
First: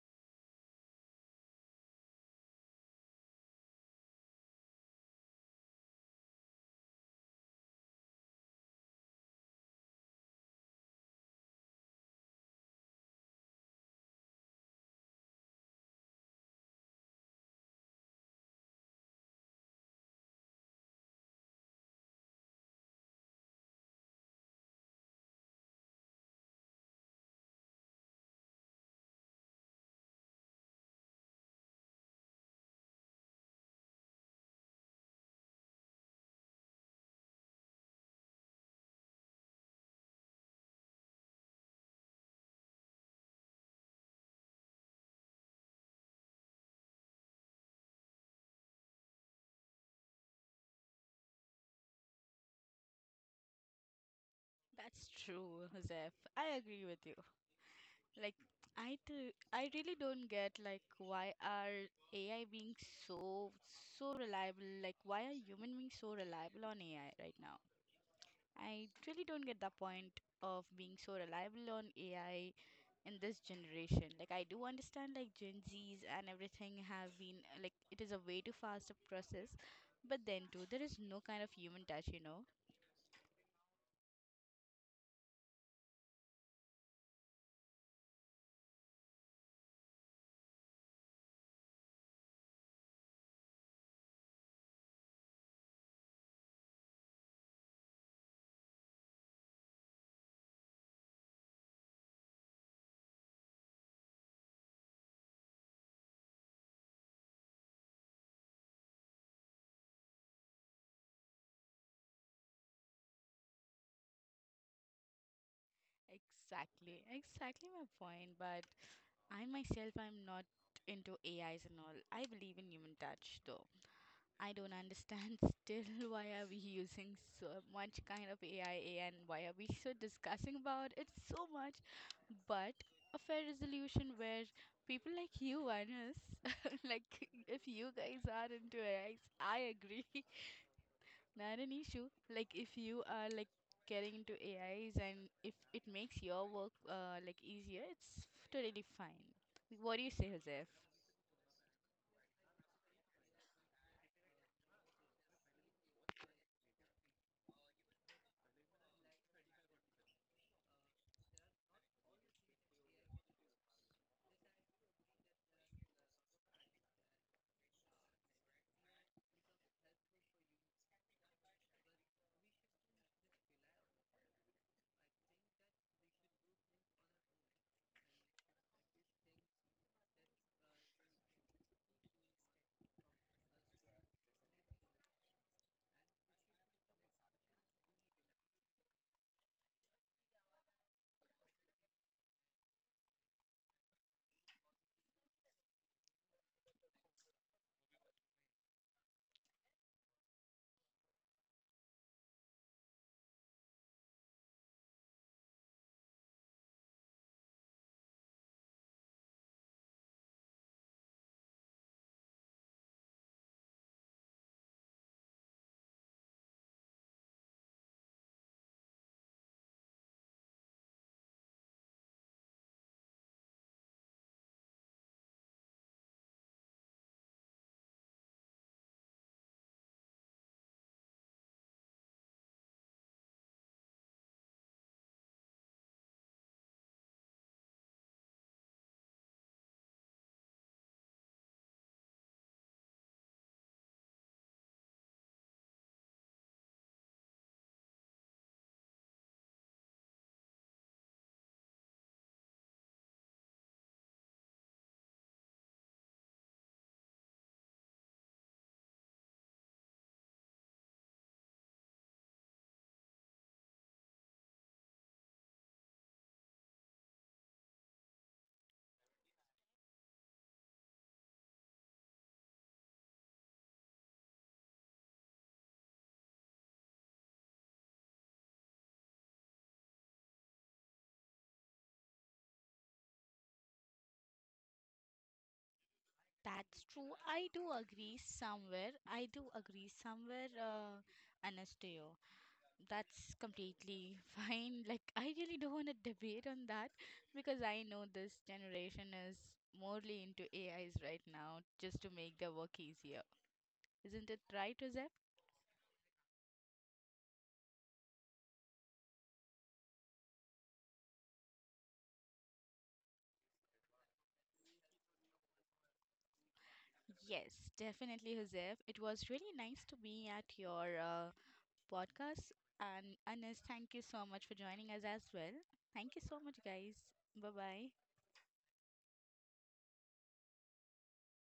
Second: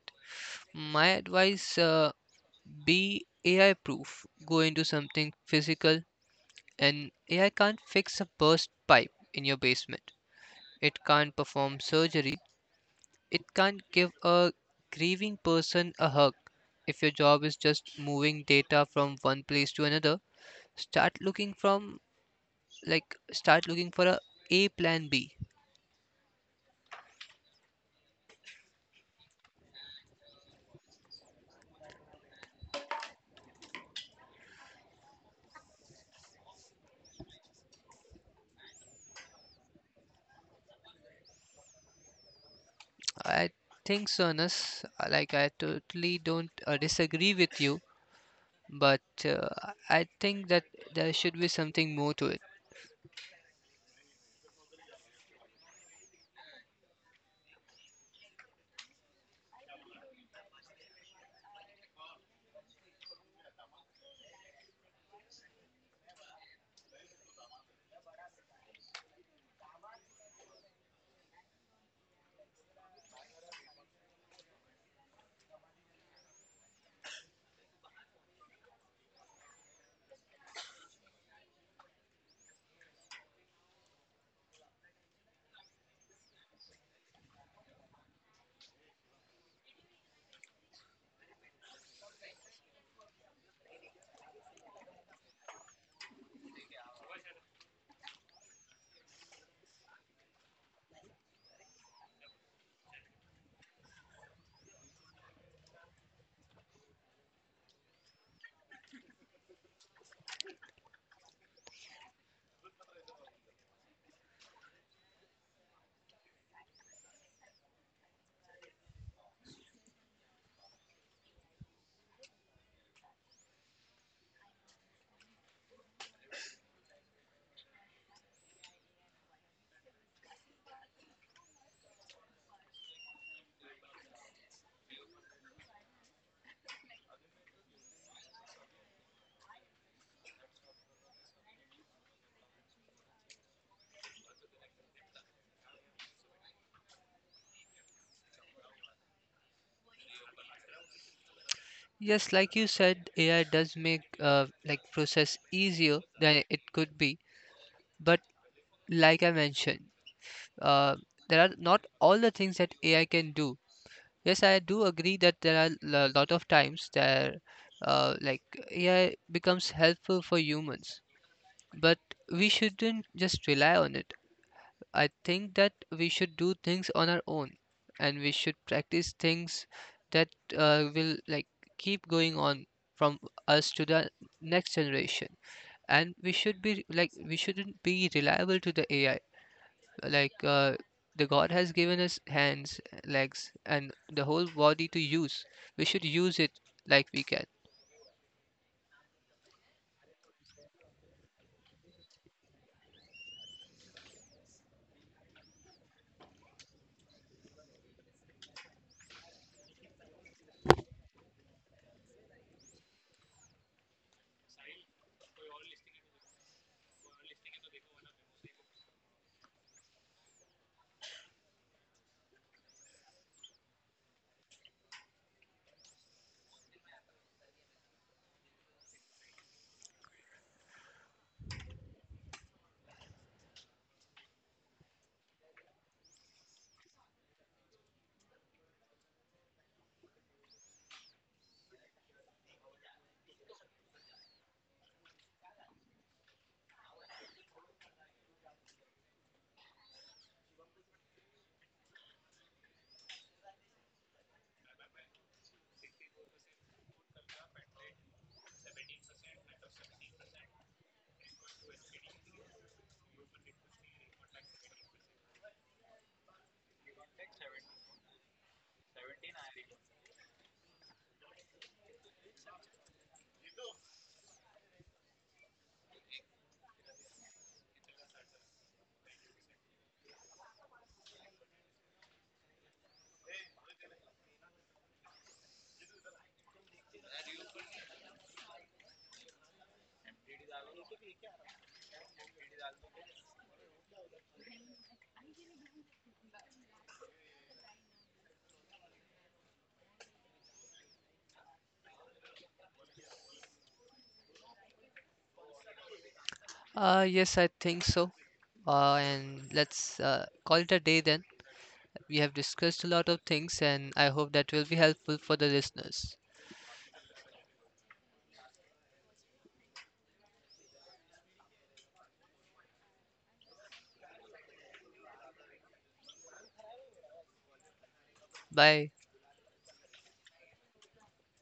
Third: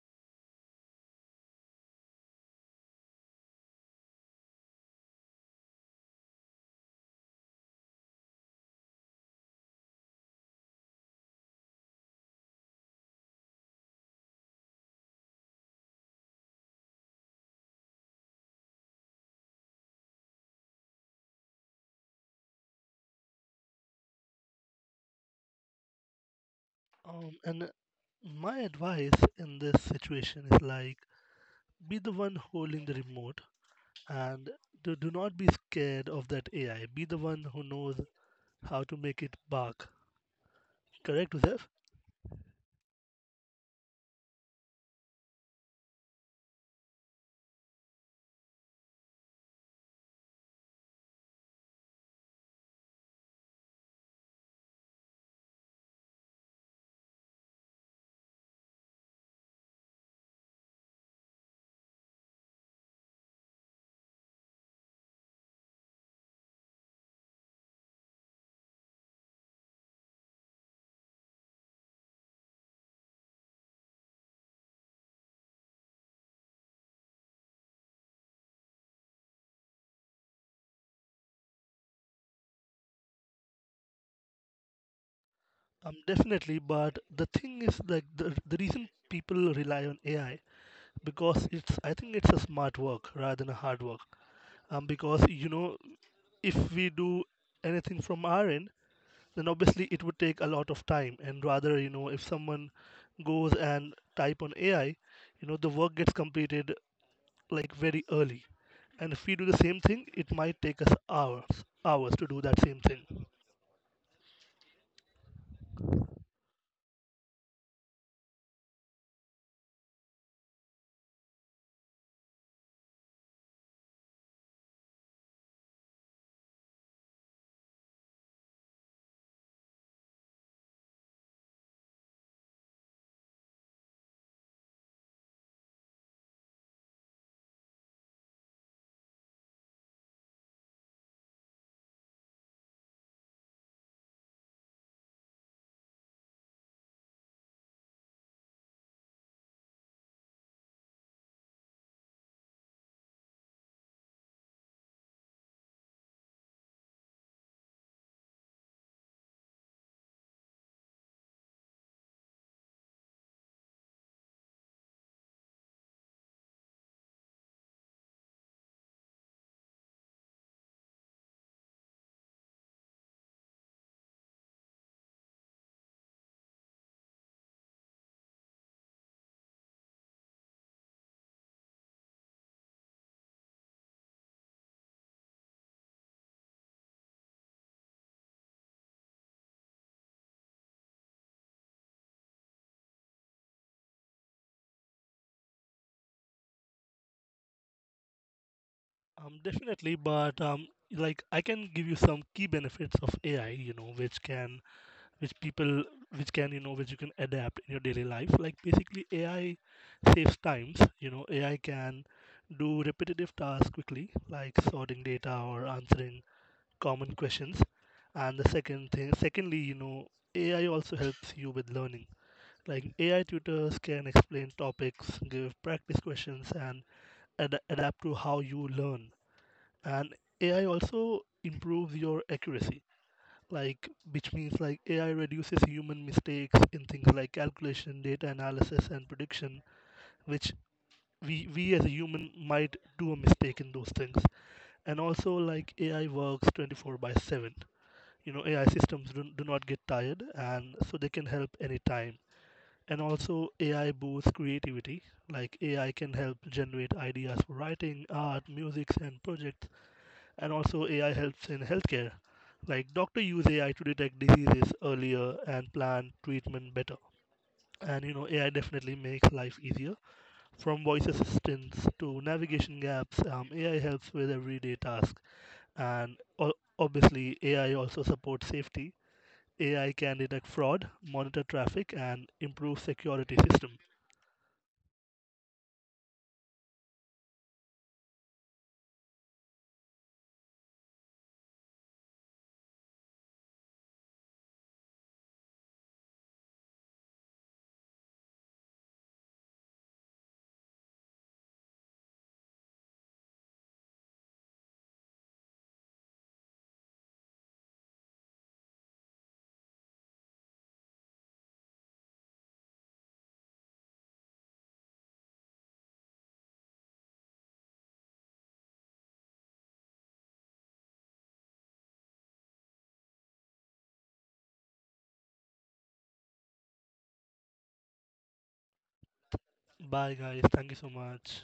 S1: My advice, be AI proof. Go into something physical, and AI can't fix a burst pipe in your basement. It can't perform surgery. It can't give a grieving person a hug. If your job is just moving data from one place to another, start looking from start looking for a plan B.
S2: And my advice in this situation is like, be the one holding the remote and do not be scared of that AI. Be the one who knows how to make it bark. Correct, Uzef?
S1: I think so, Anas. Like I totally don't disagree with you, but I think that there should be something more to it.
S3: That's true, Zeph. I agree with you. Like, I really don't get like why are AI being so so reliable? Like, why are human being so reliable on AI right now? I really don't get the point of being so reliable on AI in this generation. Like I do understand like Gen Zs and everything have been like it is a way too fast a process, but then too there is no kind of human touch, you know.
S2: Definitely, but the thing is like the reason people rely on AI because it's, I think it's a smart work rather than a hard work. Because you know, if we do anything from our end, then obviously it would take a lot of time. And rather, you know, if someone goes and type on AI, you know, the work gets completed like very early. And if we do the same thing, it might take us hours to do that same thing.
S3: Exactly, exactly my point. But I myself I'm not into AIs and all. I believe in human touch though. I don't understand still why are we using so much kind of AI and why are we so discussing about it so much. But a fair resolution where people like you and us, like if you guys are into AIs, I agree. Not an issue. Like if you are like getting into AIs and if it makes your work like easier, it's totally fine. What do you say, Joseph?
S1: Yes, like you said, AI does make process easier than it could be, but like I mentioned, uh, there are not all the things that AI can do. Yes, I do agree that there are a lot of times that uh, like AI becomes helpful for humans, but we shouldn't just rely on it. I think that we should do things on our own, and we should practice things that will like keep going on from us to the next generation. And we shouldn't be reliable to the AI. Like the god has given us hands, legs and the whole body to use. We should use it like we can.
S2: Definitely, but like I can give you some key benefits of AI. You know, which can which people which can you know which you can adapt in your daily life. Like basically AI saves times. You know, AI can do repetitive tasks quickly, like sorting data or answering common questions. And the second thing secondly, you know, AI also helps you with learning. Like AI tutors can explain topics, give practice questions, and adapt to how you learn. And AI also improves your accuracy, like which means, like AI reduces human mistakes in things like calculation, data analysis, and prediction, which we, as a human, might do a mistake in those things. And also like AI works 24 by 7. You know, AI systems do not get tired, and so they can help anytime. And also AI boosts creativity. Like AI can help generate ideas for writing, art, music, and projects. And also AI helps in healthcare. Like doctor use AI to detect diseases earlier and plan treatment better. And you know AI definitely makes life easier. From voice assistants to navigation gaps, AI helps with everyday tasks. And obviously AI also supports safety. AI can detect fraud, monitor traffic, and improve security system.
S3: That's true. I do agree somewhere. I do agree somewhere, Anasteo. That's completely fine. Like, I really don't want to debate on that because I know this generation is morely into AIs right now just to make their work easier. Isn't it right, Joseph?
S1: Uh, yes, I think so. And let's call it a day then. We have discussed a lot of things and I hope that will be helpful for the listeners.
S3: Yes, definitely, Joseph. It was really nice to be at your podcast. And Anas, thank you so much for joining us as well. Thank you so much, guys. Bye bye.
S1: Bye.
S2: Bye guys, thank you so much.